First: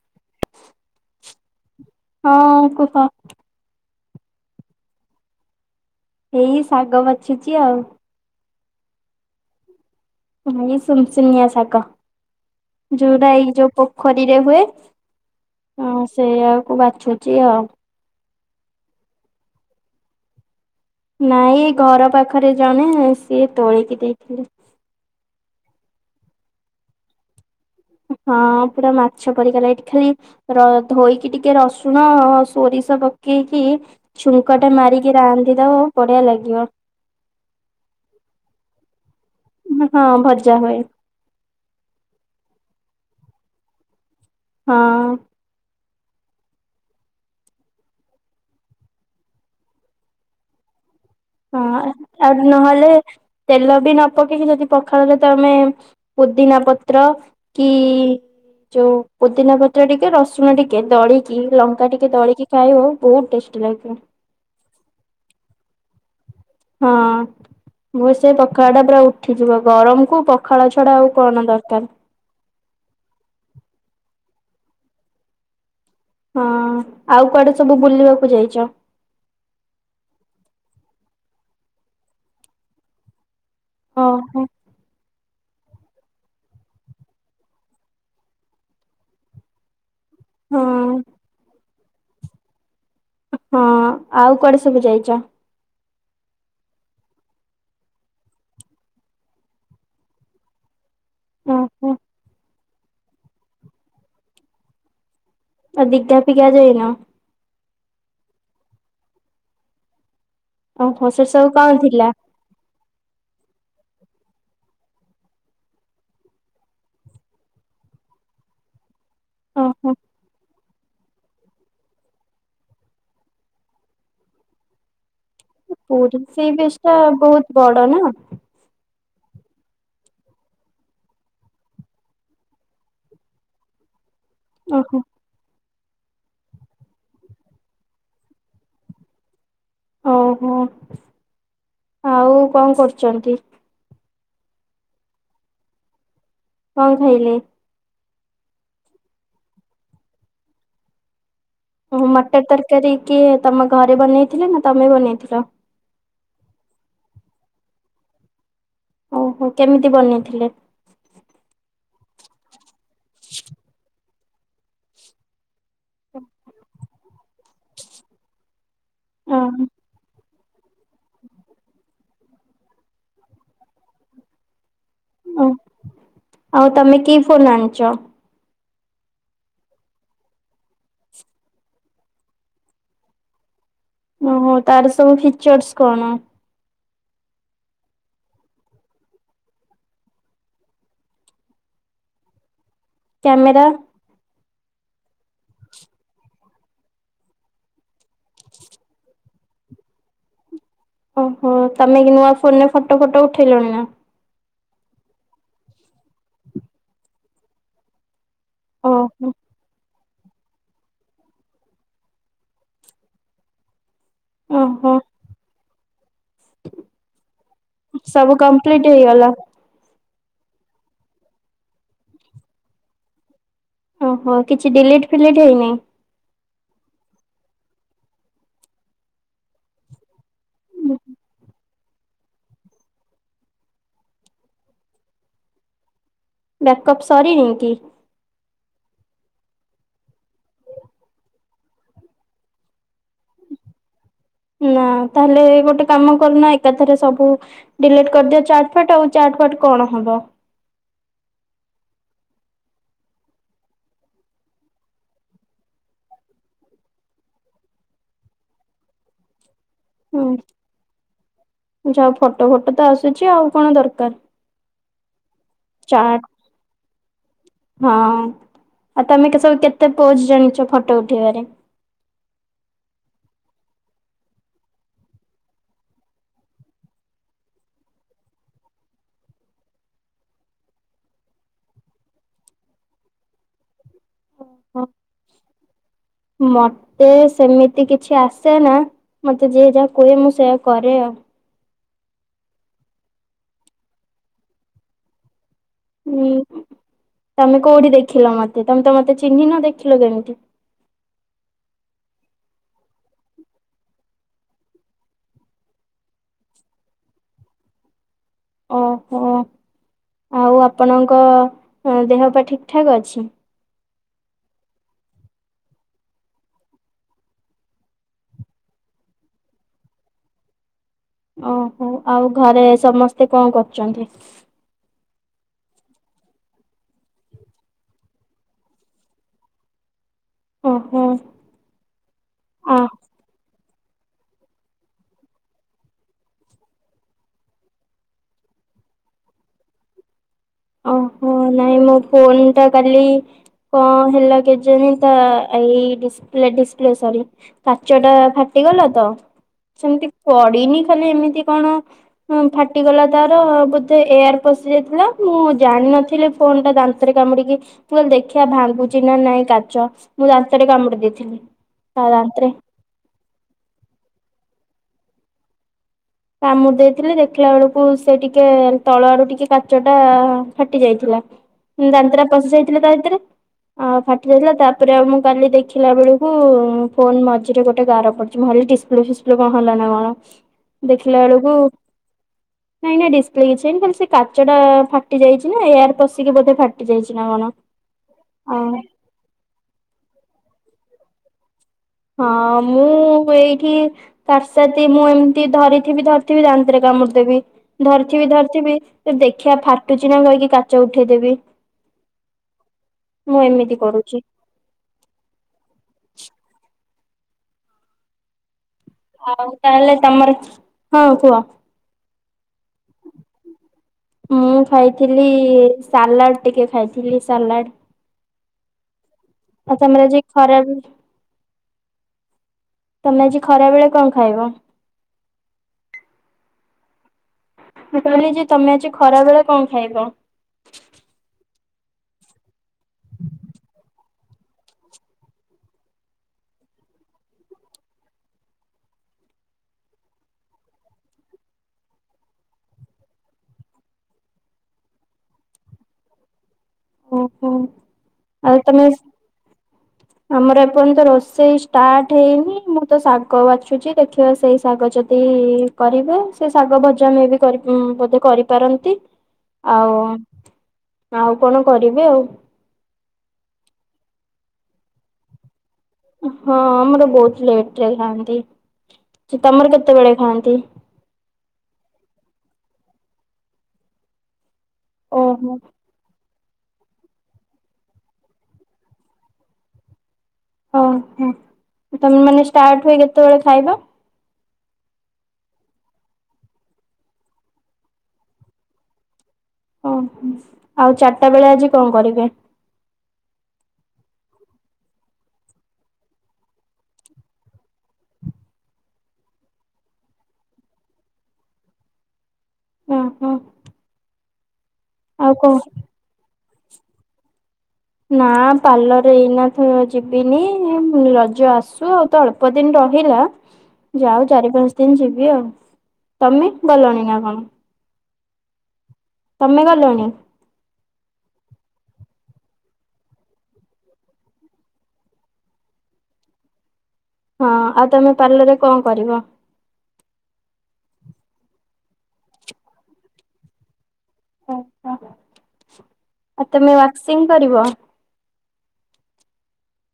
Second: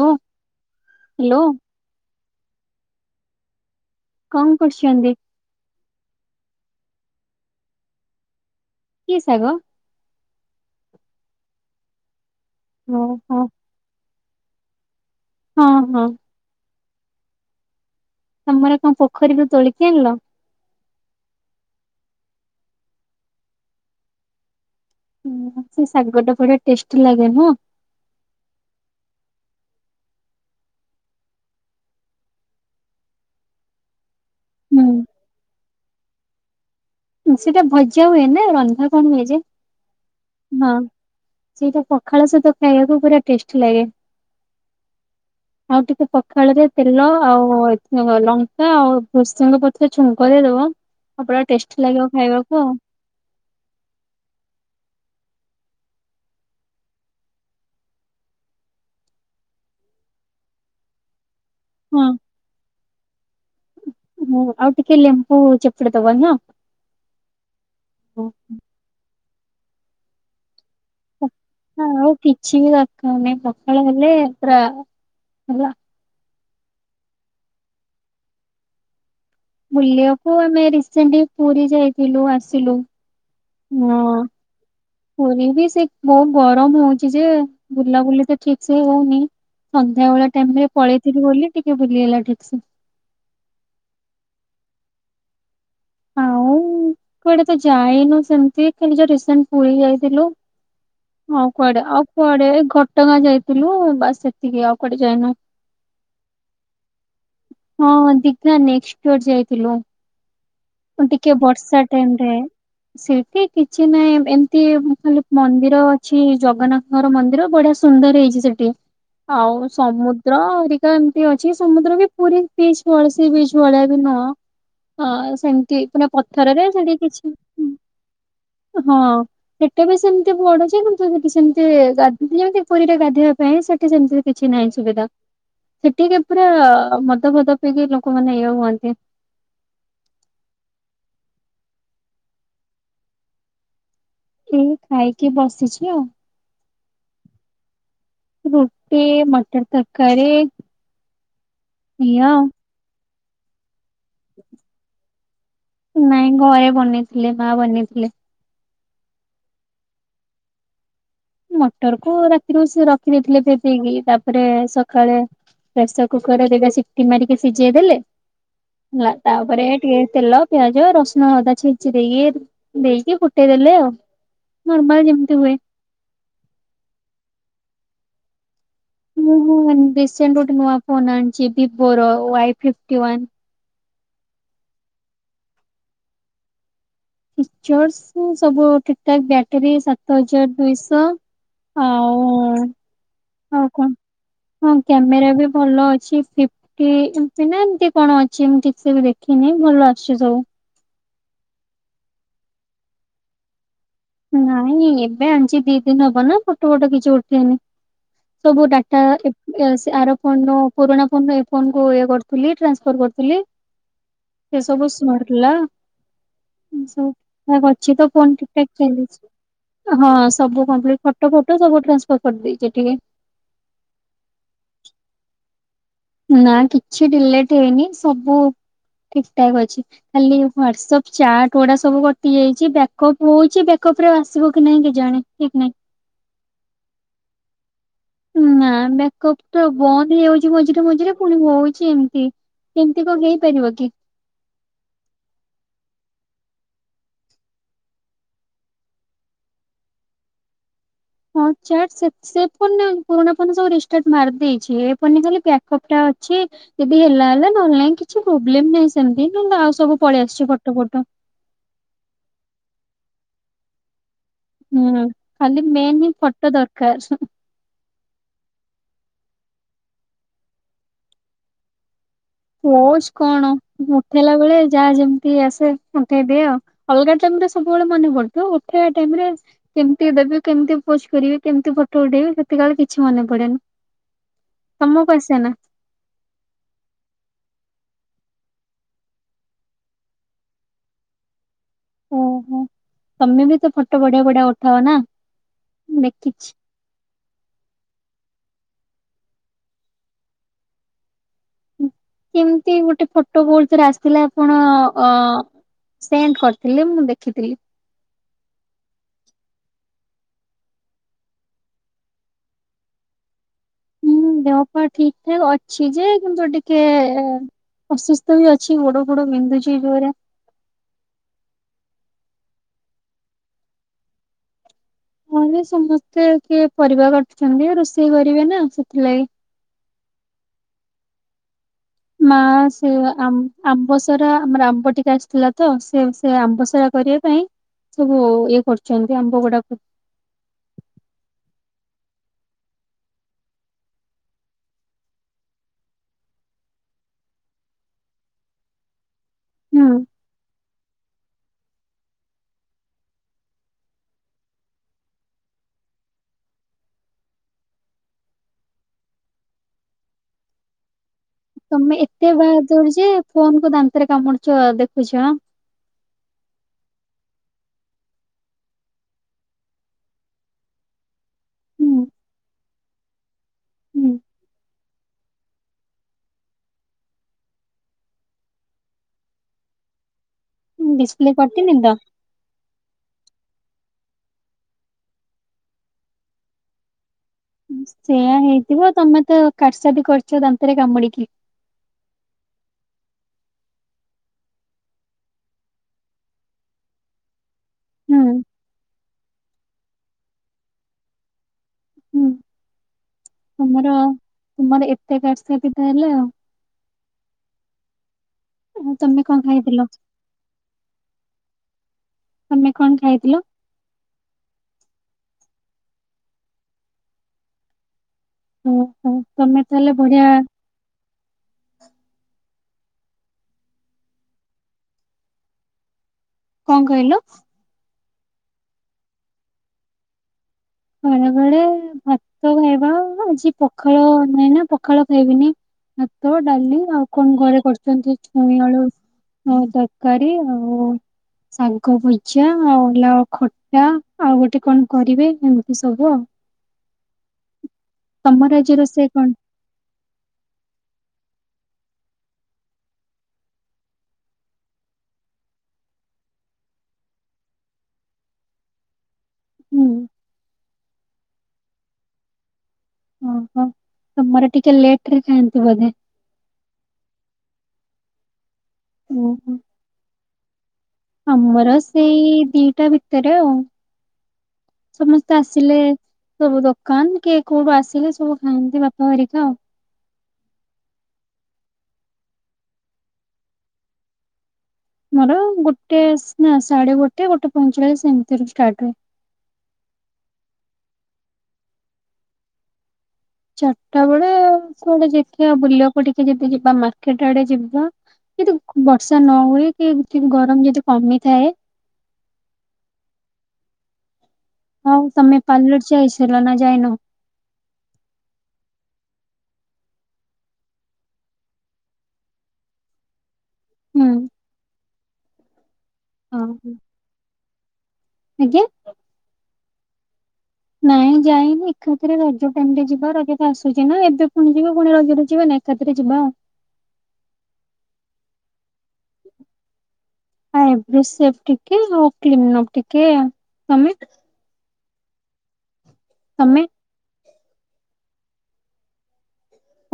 Hello hello. ହଁ କୁହ? କଣ କରୁଛନ୍ତି? ଏଇ ଶାଗ ବାଛୁଛି ଆଉ। କି ଶାଗ? ସୁନୁସୁନିଆ ଶାଗ ଓହୋ ଯୋଉଟା ହଁ ଏଇ ଯୋଉ ପୋଖରୀରେ ହୁଏ। ହଁ ସେଇଆକୁ ବାଛୁଛି ଆଉ। ତମର କଣ ପୋଖରୀରୁୁ ତୋଳିକି ଆଣିଲ? ନାଇଁ ଏ ଘର ପାଖରେ ଜଣେ ସିଏ ତୋଳିକି ଦେଇଥିଲେ। ହୁଁ ସେ ଶାଗ ଟା ପୁରା ଟେଷ୍ଟି ଲାଗେ ନୁହଁ? ହଁ ପୁରା ମାଛ ପରିିକିଆ ଲାଗେ ଖାଲି ର ଧୋଇକି ଟିକେ ରସୁଣ ସୋରିଷ ପକେଇକି ଛୁଙ୍କ ଟା ମାରିକି ରାନ୍ଧିବ ଦବ ତ ବଢିଆ ଲାଗିବ। ସେଟା ଭଜା ହୁଏ ନା ରନ୍ଧା କଣ ହୁଏ ଯେ ହଁ ଭଜା ହଁ। ହୁଏ ସେଇଟା ପଖାଳ ସହିତ ଖାଇବାକୁ ପୁରା ଟେଷ୍ଟି ଲାଗେ। ହଁ। ଆଉ ଟିକେ ପଖାଳରେ ତେଲ ଆଉ ଲଙ୍କା ଆଉ ଭୃସଙ୍ଗ ପତ୍ର ରେ ଛୁଙ୍କ ଦେଇ ଦବ [unintelligible] ହଁ ଆଉ ନହେଲେ ତେଲ ବି ନ ପକେଇକି ଯଦି ପଖାଳ ରେ ତମେ ପୁଦିନା ପତ୍ର କି ଯୋଉ ପୁଦିନା ପତ୍ର ଟିକେ ରସୁଣ ଟିକେ ଦଳିକି କି ଲଙ୍କା ହଁ ଟିକେ ଦଳିକି ଖାଇବୁ ବହୁତ୍ ଟେଷ୍ଟି ଲାଗିବ। ହୁଁ ଆଉ ଟିକେ ଲେମ୍ପୁ ଚେପୁଡି ଦବ ନୁହଁ? ହଁ ମୁଁ ସେ ପଖାଳ ଟା ପୁରା ଉଠିଯିବ ଗରମ କୁ ପଖାଳ ଛଡା ଆଉ। କଣ ଦରକାର। ହଉ କିଛିି ବି ଦରକାରେ ନାହିଁ ପଖାଳ ହେଲେ ପୁରା ହେଲା। ହଁ ଆଉ କୁଆଡେ ସବୁ ବୁଲିବାକୁ ଯାଇଛ? ବୁଲିବାକୁ ଆମେ ରିସେଣ୍ଟଲି ପୁରୀ ଯାଇଥିଲୁ ଆସିଲୁ ହଁ। ଓହୋ। ପୁରୀ ବି ସେ ବହୁତ୍ ଗରମ ହଉଛି ଯେ ବୁଲାବୁଲି ତ ଠିକ୍ ସେ ହଉନି। ସନ୍ଧ୍ୟାବେଳ ଟାଇମ୍ ହଁ ରେ ପଳେଇଥିଲି ବୋଲି ଟିକେ ବୁଲିହେଲା ଠିକ୍ ସେ। ହଁ ଆଉ କୁଆଡେ ସବୁ ଯାଇଛ? ଆଉ କୁଆଡେ ତ ଯାଇନୁ ସେମିତି ଖାଲି ଯାହା ରିସେଣ୍ଟ ପୁରୀ ଯାଇଥିଲୁ। ଆଉ କୁଆଡେ ଓହୋ। ଆଉ କୁଆଡେ ଘଟଗାଁ ଯାଇଥିଲୁ ବାସ ସେତିକି ଆଉ କୁଆଡେ ଯାଇନୁ। ଆ ଦିଗା ଫିକା ଯାଇନ। ହଁ ଦିଘା ନେକ୍ର ଯାଇଥିଲୁ। ଓହୋ ସେ ଟିକେ ସବୁ କଣ ବର୍ଷା ଥିଲା? ଟାଇମ ରେ ଶିଳ୍ପୀ କିଛି ନାହିଁ ଏମିତି ଖାଲି ମନ୍ଦିର ଅଛି ଜଗନ୍ନାଥ ଘର ମନ୍ଦିର ବଢ଼ିଆ ସୁନ୍ଦର ହେଇଛି ସେଠି ଆଉ ଓହୋ। ସମୁଦ୍ର ଅବିକା ଅଛି ସମୁଦ୍ର ବି ପୁରୀ ବିଚ୍ ଭ ସି ବିଚ୍ ଭଳିଆ [unintelligible] ହଁ ସେମତି ଏଇଖୁଣା ପୁରୀ ସି ପଥରରେ ବିଚ୍ ଟା ସେଠି କିଛି ବହୁତ ହୁଁ ବଡ ନା ହଁ ସେଟା ବି ସେମିତି ବଡୁଛି କିନ୍ତୁି ସେମିତି ଗାଧି ଯେମତି ପୁରୀରେ ଗାଧୋଇବା ପାଇଁ ସେଠି ସେମିତି କିଛି ନାହିଁ ଓହୋ ସୁବିଧା ସେଠିକି ପୁରା ମଦଭଦ ପିଇକି ଲୋକମାନେ ଇଏ ହୁଅନ୍ତି। ଓହୋ ଆଉ କଣ କରୁଛନ୍ତି? ଏଇ ଖାଇକି ବସିଛି ଆଉ। କଣ ଖାଇଲେ? ରୁଟି, ମଟର ତରକାରୀ ଏଇଆ ମଟର ଆଉ ତରକାରୀ କିଏ ତମ ଘରେ ବନେଇଥିଲେ, ନା ତମେ ବନେଇଥିଲ? ନାଇଁ ଘରେ ବନେଇଥିଲେ, ମା ବନେଇଥିଲେ। ଓହୋ କେମିତି ବନେଇଥିଲେ? ମଟର କୁ ରାତିରୁ ସେ ରଖିଦେଇଥିଲେ ଭେଦେଇ କି, ତାପରେ ସକାଳେ ପ୍ରେସର କୁକରରେ ଦିଟା ସିଟି ମାରିକି ସିଝେଇ ଦେଲେ, ହେଲା। ତାପରେ ଓହୋ ଟିକେ ତେଲ ପିଆଜ, ରସୁଣ, ଅଦା ଛେଚି ଦେଇକି ଦେଇକି ଫୁଟେଇଦେଲେ ଆଉ। ନର୍ମାଲ ଯେମିତି ହୁଏ। ଆଉ ତମେ କି ଫୋନ ଆଣିଛ? ହୁଁ ହୁଁ ରିସେଣ୍ଟ ଗୋଟେ ନୂଆ ଫୋନ ଆଣିଛି ଭିବୋ ର ୱାଇ ଫିଫ୍ଟୀ ୱାନ୍। ଉ ତାର ସବୁ ଫିଚର୍ସ କଣ? ଫିଚର୍ସ ସବୁ ଠିକଠାକ୍ ବ୍ୟାଟେରୀ ସାତ ହଜାର ଦୁଇଶହ ଆଉ-ଉ-ଉ କ୍ୟାମେରା? ଆଉ କଣ? ହଁ କ୍ୟାମେରା ବି ଭଲ ଅଛି। ଫି କି ଏମତି ନା, ଏମିତି କଣ ଅଛି? ମୁଁ ଠିକ୍ ସେ ବି ଦେଖିନି, ଭଲ ଅଛି ସବୁ। ଓହୋ, ତମେ କି ନୂଆ ଫୋନ୍‌ରେ ଫଟୋ-ଫଟୋ ଉଠେଇଲଣି ନା? ନାଇଁ ଏବେ ଆଣିଛି ଦି ଦିନ ହବ ନା ଫଟୋ ଫଟୋ କିଛି ଉଠେଇନି। ସବୁ ଡାଟା ଓହୋ ଏ ସେ ଆର ଫୋନ ରୁ ପୁରୁଣା ଫୋନ କୁ ଇଏ କରିଥିଲି, ଟ୍ରାନ୍ସଫର କରିଥିଲି। ସେ ସବୁ ଓହୋ ସରିଲା ସବୁ ଠିକଠାକ୍ ଅଛି ତ ସବୁ [unintelligible] କମ୍ପ୍ଲିଟ ହେଇଗଲା ହଁ ସବୁ କଂପ୍ଲିଟ୍। ଫଟୋ ଫଟୋ ସବୁ ଟ୍ରାନ୍ସଫର୍ କରିଦେଇଛି ଏଠିକି। ଓହୋ କିଛି ଡିଲିଟ୍ ଫିଲିଟ୍ ହେଇନି। ନା କିଛି ଡିଲିଟ ହେଇନି ସବୁ ଠିକଠାକ୍ ଅଛି। ଖାଲି ହ୍ଵାଟସଆପ ଚାଟ୍ ଗୁଡ଼ା ସବୁ କଟିଯାଇଛି। ବ୍ୟାକପ୍ ହଉଛି ବେକପରେ ଆସିବକି ନାହିଁ କେଜାଣି। ଠିକ୍ ନାଇଁ। ବ୍ୟାକ୍ଅପ୍ ସରିନି କି? ନା ମେକପ ତ ବନ୍ଦ ହେଇଯାଉଛି ମଝିରେ ମଝିରେ ପୁଣି ହଉଛି ଏମତି। ଏମିତି କ ହେଇପାରିବ କି? ନା ତାହାଲେ ଗୋଟେ କାମ କରୁନ ଏକାଥରେ ସବୁ ଡିଲିଟ୍ କରିଦିଅ ଚାଟ୍ ଫାଟ ଆଉ ଚାଟ୍ ଫାଟ କଣ ହବ। ହଁ ଚାଟ୍ ସେ ସେ ଫୋନରେ ଆମ ପୁରୁଣା ଫୋନ ସବୁ ରିଷ୍ଟାର୍ଡ ମାରିଦେଇଛି ଏ ଫୋନରେ ଖାଲି ପ୍ୟାକପ ଟା ଅଛି। ଯଦି ହେଲା-ହେଲା, ନହେଲେ ନାହିଁ, କିଛି ପ୍ରୋବ୍ଲେମ ନାହିଁ ସେମିତି ନହଲେ ଆଉ ସବୁ ପଳେଇଆସିଛି, ଫଟ-ଫଟ। ଯା, ଫଟୋ-ଫଟୋ ତ ଆସୁଛି, ଆଉ କଣ ଦରକାର? ହୁଁ, ଖାଲି ମେନ୍‌ ହିଁ ଚାଟ୍ ଫଟୋ ଦରକାର। ହଁ, ଆଉ ତମେ ସବୁ କେତେ ପୋଜ୍ ଜାଣିଛ ଫଟୋ ଉଠେଇବାରେ? ପୋଜ୍ କଣ? ଉଠେଇଲା ବେଳେ ଯାହା ଯେମିତି ଆସେ ଉଠେଇଦିଏ ଆଉ ଅଲଗା ଟାଇମ୍ ରେ ସବୁବେଳେ ମନେ ପଡ଼ୁଥିବ, ଉଠେଇବା ଟାଇମ୍ ରେ କେମିତି ଦେବେ, କେମିତି ପୋଜ୍ କରିବେ, କେମିତି ଫଟୋ ଉଠେଇବେ, ସେତେବେଳେ କିଛି ମନେ ପଡ଼େନି। ତମକୁ ଆସେ ନା? ମତେ ସେମିତି କିଛି ଆସେନା। ମତେ ଯିଏ ଯାହା କୁହେ, ମୁଁ ସେଇୟା କରେ ଆଉ। ଉ, ହୁଁ। ତମେ ବି ତ ଫଟୋ ବଢ଼ିଆ ବଢ଼ିଆ ଉଠାଅ ନା? ହୁଁ, ଦେଖିଛି। ତମେ କୋଉଠି ଦେଖିଲ ମତେ? ତମେ ତ ମତେ ଚିହ୍ନିନ? ଦେଖିଲ କେମିତି? ଏମିତି ଗୋଟେ ଫଟୋ କଉଥରେ ଆସିଥିଲା, ଆପଣ ଅ ସେଣ୍ଡ କରିଥିଲେ, ମୁଁ ଦେଖିଥିଲି। ଓହୋ, ଆଉ ଆପଣଙ୍କ ଦେହ-ପା ଠିକ୍ ଠାକ୍ ଅଛି? ଦେହ-ପା ଠିକ୍ ଠାକ୍ ଅଛି ଯେ, କିନ୍ତୁ ଟିକେ ଅସୁସ୍ଥ ବି ଅଛି। ଗୋଡ-ଫୋଡ ବିନ୍ଧୁଛି ଜୋରେ। ଓହୋ, ଆଉ ଘରେ ସମସ୍ତେ କଣ କରୁଛନ୍ତି? ଘରେ ସମସ୍ତେ କିଏ ପରିବା କାଟୁଛନ୍ତି, ରୋଷେଇ କରିବେ ନା, ସେଥିଲାଗି। ଓହୋ। ମା ଅ ସେ ଆ ଆମ୍ବସରା ଆମର ଆମ୍ବ ଟିକେ ଆସିଥିଲା ତ ସେ ସେ ଆମ୍ବସରା କରିବା ପାଇଁ ସବୁ ଇଏ କରୁଛନ୍ତି ଆମ୍ବ ଗୁଡାକ ଓହୋ ନାଇଁ ମୋ ଫୋନ ଟା କାଲି କଣ ହେଲା କେଜାଣି ତା ଏଇ ଡ଼ିସପ୍ଲେ ଡିସପ୍ଲେ ସରି କାଚ ଟା ଫାଟିଗଲା ତ ହୁଁ ସେମିତି ପଡିନି ଖାଲି ଏମିତି କଣ ଫାଟିଗଲା ତାର ବୋଧେ ଏୟାର ପଶି ଯାଇଥିଲା। ମୁଁ ଜାଣିନଥିଲି ଫୋନ୍ ଟା ଦାନ୍ତରେ କାମୁଡିକି ମୁୁହଲେ ଦେଖିବା ଭାଙ୍ଗୁଚି ନା ନାଇଁ କାଚ ମୁଁ ଦାନ୍ତରେ କାମୁଡି ଦେଇଥିଲି। ତମେ ତା ଏତେ ଦାନ୍ତରେ ବାହାଦୁର ଯେ ଫୋନ କୁ ଦାନ୍ତରେ କାମୁଡୁଛ ଦେଖୁଛ। କାମୁ ଦେଇଥିଲେ ଦେଖିଲା ବେଳକୁ ସେ ଟିକେ ତଳ ଆଡୁ ଟିକେ କାଚ ଟା ଫାଟି ଯାଇଥିଲା ହୁଁ ଦାନ୍ତ ଟା ପଶିଯାଇଥିଲା ତା ଭିତରେ ଆ ହୁଁ ଫାଟି ଯାଇଥିଲା ତା ତାପରେଉ ମୁଁ କାଲି ଦେଖିଲା ବେଳକୁ ଫୋନ ମଝିରେ ଗୋଟେ ଗାର ପଡିୁଛି ମୁଁହାଲି ଡିସପ୍ଲେ ଫସ୍ କଣ ହେଲା ନା କଣ ଦେଖିଲା ଡିସପ୍ଲେ ବେଳକୁ କରିଥିଲି ତ। ନାଇଁ ନାଇଁ ଡିସ୍ପ୍ଲେ କିଛିନ ଖାଲି ସେ କାଚ ଟା ଫାଟି ଯାଇଛି ନା ଏୟାର ପଶିକି ବୋଧେ ଫାଟି ଯାଇଛି ନା କଣ। ସେୟା ହେଇଥିବ ତମେ ତ କାଠସଦି କରିଛ ଦାନ୍ତରେ କାମୁଡିକି ହଁ ମୁଁ ହୁଏକି କାରସାଦୀ ମୁଁ ଏମିତି ଧରିଥିବି ଧରିଥିବି ଦାନ୍ତରେ କାମୁଡି ଦେବି ହୁଁ ଧରିଥିବି ଧରିଥିବି ତ ଦେଖିବା ଫାଟୁଚି ନା କହିକି କାଚ ଉଠେଇଦେବି। ମୁଁ ଏମିତି ତୁମର କରୁଛି ତୁମର ଏତେ ବାର୍ସବଧା ହେଲେ ଆଉ ଆଉ ତମେ କଣ ଆଉ ଖାଇଥିଲ ତାହେଲେ ତମର ହଁ କୁହ। ତମେ କଣ ଖାଇଥିଲ? ମୁଁ ଖାଇଥିଲି ସାଲାଡ଼ ଟିକେ ଖାଇଥିଲି ସାଲାଡ। ଓହୋ ତମେ ଆ ତାହେଲେ ତମର ଆଜି ବଢିଆ ଖରା ତମେ ଆଜି ଖରା ବେଳେ କଣ ଖାଇବ? କଣ କହିଲ? ମୁଁ କହିଲି ଯେ ତମେ ଆଜି ଖରା ବେଳେ କଣ ଖାଇବ? ଖରା ବେଳେ ଭାତ ଖାଇବା ଆଜି ପଖାଳ ନାହିଁ ନା ପଖାଳ ଖାଇବିନି। ଭାତ ଡାଲି ଆଉ କଣ ଘରେ କରିଛନ୍ତି ଛୁଇଁ ଆଳୁ ହଁ ତରକାରୀ ଆଉ ଶାଗ ଭଜା ଆଉ ଲାଉ ଖଟା ଆଉ ଗୋଟେ କଣ କରିବେ। ଏ ସବୁ ଓହୋ ଆଉ ତମର ଆଜି ତମେ ରୋଷେଇ କଣ? ଆମର ଏପର୍ଯ୍ୟନ୍ତ ରୋଷେଇ ଷ୍ଟାର୍ଟ ହେଇନି ମୁଁ ତ ଶାଗ ବାଛୁଛି ଦେଖିବା ସେଇ ଶାଗ ଯ ଏଇ କରିବେ ସେ ଶାଗ ଭଜା ମେ ବି କରି ବୋଧେ କରିପାରନ୍ତି। ହୁଁ ଆଉ ଆଉ କଣ କରିବି ଆଉ। ଓହୋ ତମର ଟିକେ ଲେଟରେ ଖାଆନ୍ତି ବୋଧେ। ହଁ ଆମର ବହୁତ ଲେଟରେ ଖାଆନ୍ତି ସେ ଓହୋ। ତମର କେତେବେଳେ ଖାଆନ୍ତି। ଆମର ସେଇ ଦିଟା ଭିତରେ ଆଉ। ସମସ୍ତେ ଓହୋ ଆସିଲେ। ସବୁ ଦୋକାନ କିଏ କୋଉଠୁ ଆସିଲେ ସବୁ ଖାଆନ୍ତି ବାପା ହେରିକା ଆଉ ଓ ହୋ ତମ ମାନେ ଷ୍ଟାର୍ଟ ହୁଏ କେତେବେଳେ ଖାଇବା। ମୋର ଗୋଟେ ନା ସାଢେ ଗୋଟେ ଗୋଟେ ପଇଁଚାଳିଶ ଏମିତି ରେ ଷ୍ଟାର୍ଟ ହୁଏ। ଓହୋ ଆଉ ଚାରିଟା ବେଳେ ଆଜି କଣ କରିବେ? ଚାରିଟା ବେଳେ କୁଆଡେ ଦେଖିଆ ବୁଲିବାକୁ ଟିକେ ଯଦି ଯିବା ମାର୍କେଟ ଆଡେ ଯିବା। କିଦୁ ବର୍ଷା ନ ହୁଏ କି ଗରମ ଯଦି କମିଥାଏ। ଓହୋ। ହଉ ଆଉ ତମେ କଣ ପାାର୍ଲର ଯାଇସାଇଲାଣି ନା ଯାଇନ। ନା ପାର୍ଲର ଏଇନା ତ ଯିବିନି ରଜ ଆସୁ ଆଉ ତ ଅଳ୍ ଅଳ୍ପ ଦିନ ରହିଲା। ହୁଁ। ଯାଉ ଚାରି ପାଞ୍ଚ ଦିନ ଯିବି ଆଉ ହଁ। ତମେ ଗଲଣି ନା କଣ? ଆଜ୍ଞା। ତମେ ଗଲଣି। ନାଇଁ ଯାଇନି ଏକାଥେରେ ରଜ ଟାଇମି ରେ ଯିବା ରଜ ତ ଆସୁଛି ନା ଏବେ ପୁଣି ଯିବା ପୁଣି ରଜରେ ଯିବା ନା। ଏକାଥରେ ଯିବା। ହଁ ଆଉ ତମେ ପାର୍ଲରରେ କଣ କରିବ। ଆ ଏଭ [inaudible] ସେ ଟିକେ କ୍ଲିନ ଅଫ ଟିକେ ତମେ ଓହୋ ଆଉ ତମେ ୱାକ୍ସିଂ କରିବ।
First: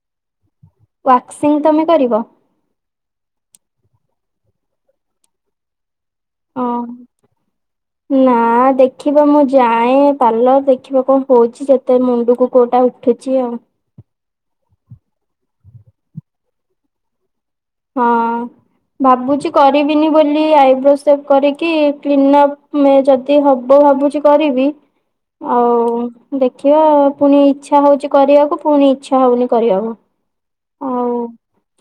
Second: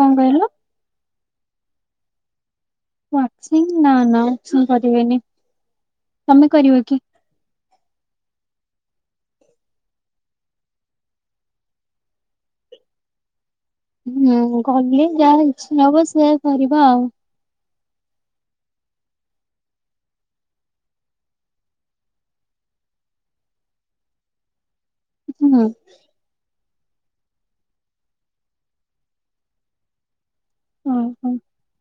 କଣ କହିଲ। ୱାକ୍ସିଂ ତମେ କରିବ। ୱାକ୍ସିଂ ନା ନା ମୁଁ କରିବିନି ତମେ ହଁ କରିବ କି? ନା ଦେଖିବା ମୁଁ ଯାଏ ପାର୍ଲର ଦେଖିବା କଣ ହଉଛି ଯେତେ ମୁଣ୍ଡକୁ କୋଉଟା ଉଠୁଛି ଆଉ। ହୁଁ ଗଲେ ଯାହା ଇଚ୍ଛା ହବ ସେୟା କରିବା ଆଉ। ହଁ। ଭାବୁଛି କରିବିନି ବୋଲି ଆଇବ୍ରୋ ସେପ କରିକି କ୍ଲିନଅପ ଯଦି ହବ ଭାବୁଛି କରିବି। ହୁଁ। ଆଉ ଦେଖିବା ପୁଣି ଇଚ୍ଛା ହଉଛି କରିବାକୁ ପୁଣି ଇଚ୍ଛା ହଉନି କରିବାକୁ। ହଉ ଓହୋ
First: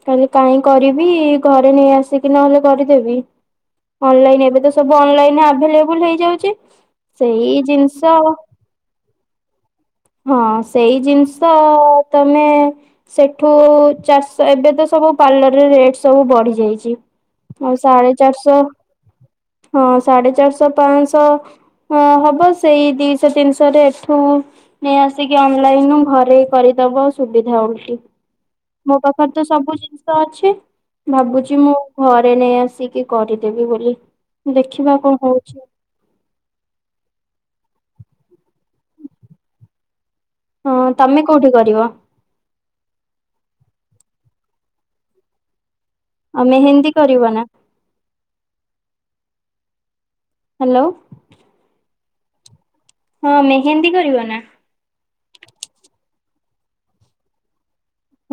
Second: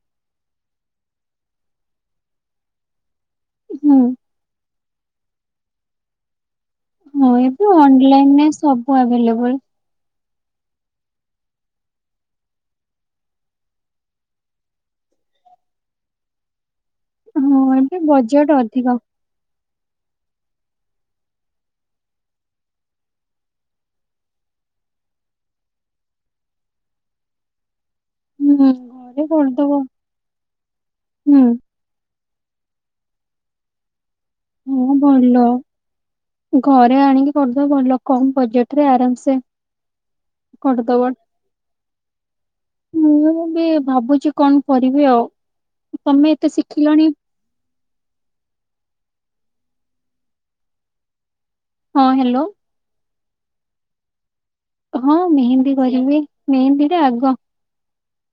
କାଲି କାହିଁ କରିବି ଘରେ ନେଇ ଆସିକି ନହେଲେ କରିଦେବି। ହୁଁ ଅନଲାଇନ ଏବେ ତ ସବୁ ଅନଲାଇନ ଆଭେଲେବୁଲ ହେଇଯାଉଛି। ହଁ ସେଇ ଏବେ ଜିନିଷ ଅନଲାଇନରେ ସବୁ ଆଭେଲେବୁଲ। ହଁ ସେଇ ଜିନିଷ ତମେ। ସେଠୁ ଚାରିଶ୍ ଏବେ ତ ସବୁ ପାର୍ଲରରେ ରେଟ ସବୁ ବଢି ଯାଇଚି। ହଁ ଆଉ ଏବେ ସାଢେ ବଜେଟ ଚାରିଶ ଅଧିକ ହଁ ସାଢେ ଚାରିଶ ପାଁଶହ ହଁ ହବ ସେଇ ଦିଶହ ତିନିଶହରେ ଏଠୁ ନେଇ ଆସିକି ଅନଲାଇନ୍ ରୁ ଘରେ କରିଦବ ସୁବିଧା ଓଲଟି। ହୁଁ ମୋ ଘରେ ପାଖରେ ତ ସବୁ କରିଦବ ଜିନିଷ ଅଛି ହୁଁ। ଭାବୁଚି ମୁଁ ମୁଁ ଘରେ ନେଇ ଆସିକି କରିଦେବି ବୋଲି। ହୁଁ ଦେଖିବା କଣ ଭଲ ହଉଛି। ଘରେ ଆଣିକି କରିଦବ ଭଲ କମ୍ ବଜେଟ୍ ରେ ଆରାମସେ ହଁ କରଦବ ତମେ କୋଉଠି କରିବ ମୁଁ ବି ଭାବୁଚି କଣ କରିବି ଆଉ ତମେ ଆଉ ଏତେ ମେହେନ୍ଦୀ ଶିଖିଲଣି କରିବ ନା ହାଲୋ। ହଁ ହ୍ୟାଲୋ। ହଁ ମେହେନ୍ଦୀ କରିବ ନା? ହଁ ମେହେନ୍ଦୀ କରିବି ମେହେନ୍ଦୀଟା ଆଗ।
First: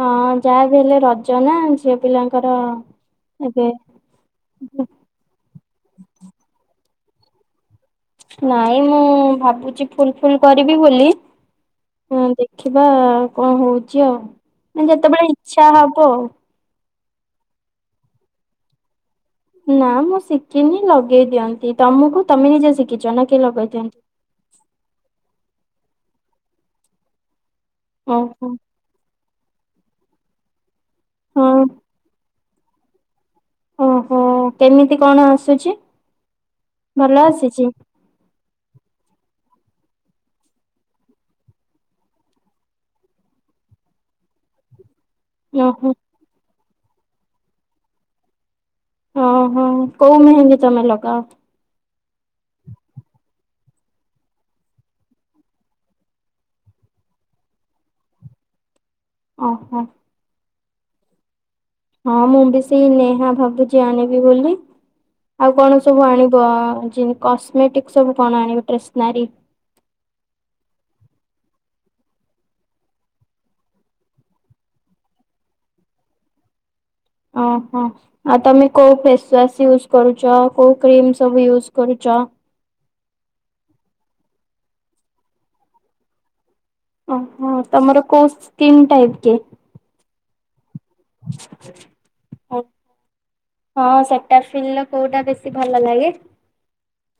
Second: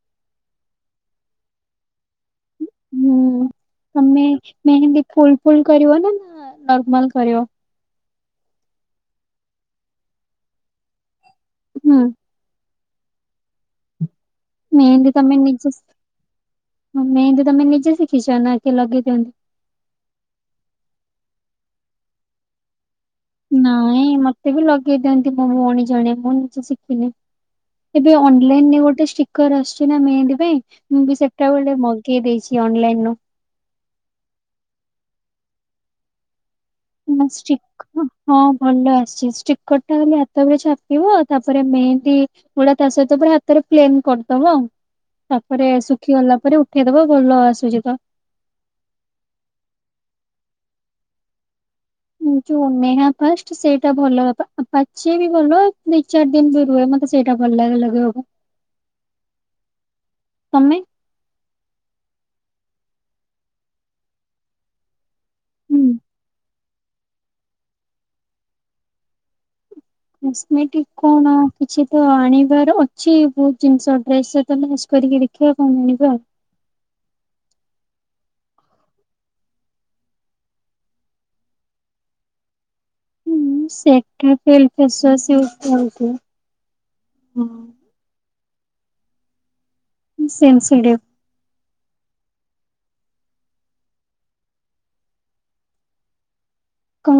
ହଁ ଯାହା ବି ହେଲେ ରଜ ନା ଝିଅ ପିଲାଙ୍କର ହୁଁ ଏବେ ତମେ ମେହେନ୍ଦୀ ଫୁଲ ଫୁଲ କରିବ ନା ନା ନର୍ମାଲ କରିବ? ନାଇଁ ମୁଁ ଭାବୁଚି ଫୁଲ ଫୁଲ କରିବି ବୋଲି ହୁଁ। ହଁ ଦେଖିବା କଣ ହଉଚି ଆଉ ଯେତେବେଳେ ଇଛା ହବ ଆଉ। ଆଉ ମେହେନ୍ଦି ତମେ ନିଜେ ଶିଖିଚ ନା କିଏ ଲଗେଇ ଦିଅନ୍ତି? ନା ମୁଁ ଶିଖିନି ଲଗେଇ ଦିଅନ୍ତି, ତମୁକୁ ତମେ ନିଜେ ଶିଖଚ ନା? କିଏ ଲଗେଇ ଦିଅନ୍ତି? ନାଇଁ ମତେ ବି ଲଗେଇ ଦିଅନ୍ତି ମୋ ଭଉଣୀ ଜଣେ ମୁଁ ନିଜେ ଶିଖିନି। ଏବେ ଓହୋ ଅନଲାଇନରେ ଗୋଟେ ଷ୍ଟିକର ଆସୁଛି ନା ମେହେନ୍ଦି ପାଇଁ ମୁଁ ବି ସେଟା ହଁ ଗୋଟେ ମଗେଇ ଦେଇଛି। କି ଅନଲାଇନ୍ ନୁ ଓହୋ କେମିତି କଣ ଆସୁଛି? ଭଲ ନା ଆସିଛି ଷ୍ଟିକ୍ ହ [unintelligible] ହଁ ଭଲ ଆସିଛି ଷ୍ଟିକର ଟା ଖାଲି ହାତରେ ଛାପିବ ତାପରେ ମେହେନ୍ଦୀ ଗୁଡା ତା ସହିତ ପୁରା ହାତରେ ପ୍ଲେନ୍ କରିଦବ। ତାପରେ ଓହୋ ଶୁଖି ଗଲା ପରେ ଉଠେଇଦବ ଭଲ ଆସୁଚି ତ। ଅଁ ହଁ କୋଉ ମେହେନ୍ଦୀ ତମେ ଲଗାଅ? ଯୋଉ ନେହା ଫାଷ୍ଟ ସେଇଟା ଭଲ ପା ପାଚେ ବି ଭଲ ଦି ଚାରି ଦିନ ବି ରୁହେ ମତେ ସେ ସେଇଟା ଭଲ ଲାଗେ ଲଗେଇବାକୁ। ଓହୋ। ତମେ? ହଁ ମୁଁ ବି ସେଇ ନେହା ଭାବୁଚି ଆଣିବି ବୋଲି। ଆଉ କଣ ହୁଁ ସବୁ ଆଣିବ ଜିନ୍ କସ୍ମେଟିକ୍ ସବୁ କଣ ଆଣିବ ଟ୍ରେସନାରୀ? କସ୍ମେଟିକ୍ କଣ କିଛି ତ ଆଣିବାର ଅଛି ବହୁତ ଜିନିଷ ଡ୍ରେସ ସହିତ ମ୍ୟାଚ କରିକିରି। ଦେଖିବା କଣ ଆଣିବା ଆଉ। ଅଁ ହଁ। ଆଉ ତମେ କୋଉ ଫେସୱାସ୍ ୟୁଜ କରୁଚ, କୋଉ କ୍ରିମ ସବୁ ୟୁଜ କରୁଚ? ଓହୋ [inaudible] ତମର କୋଉ ସ୍କିନ୍ ଟାଇପ୍ କି? ସେନ୍ସି ଡେପ୍। [inaudible] ହଁ ସେଟାଫିଲ୍ କୋଉଟା ବେଶୀ ଭଲ ଲାଗେ? କଣ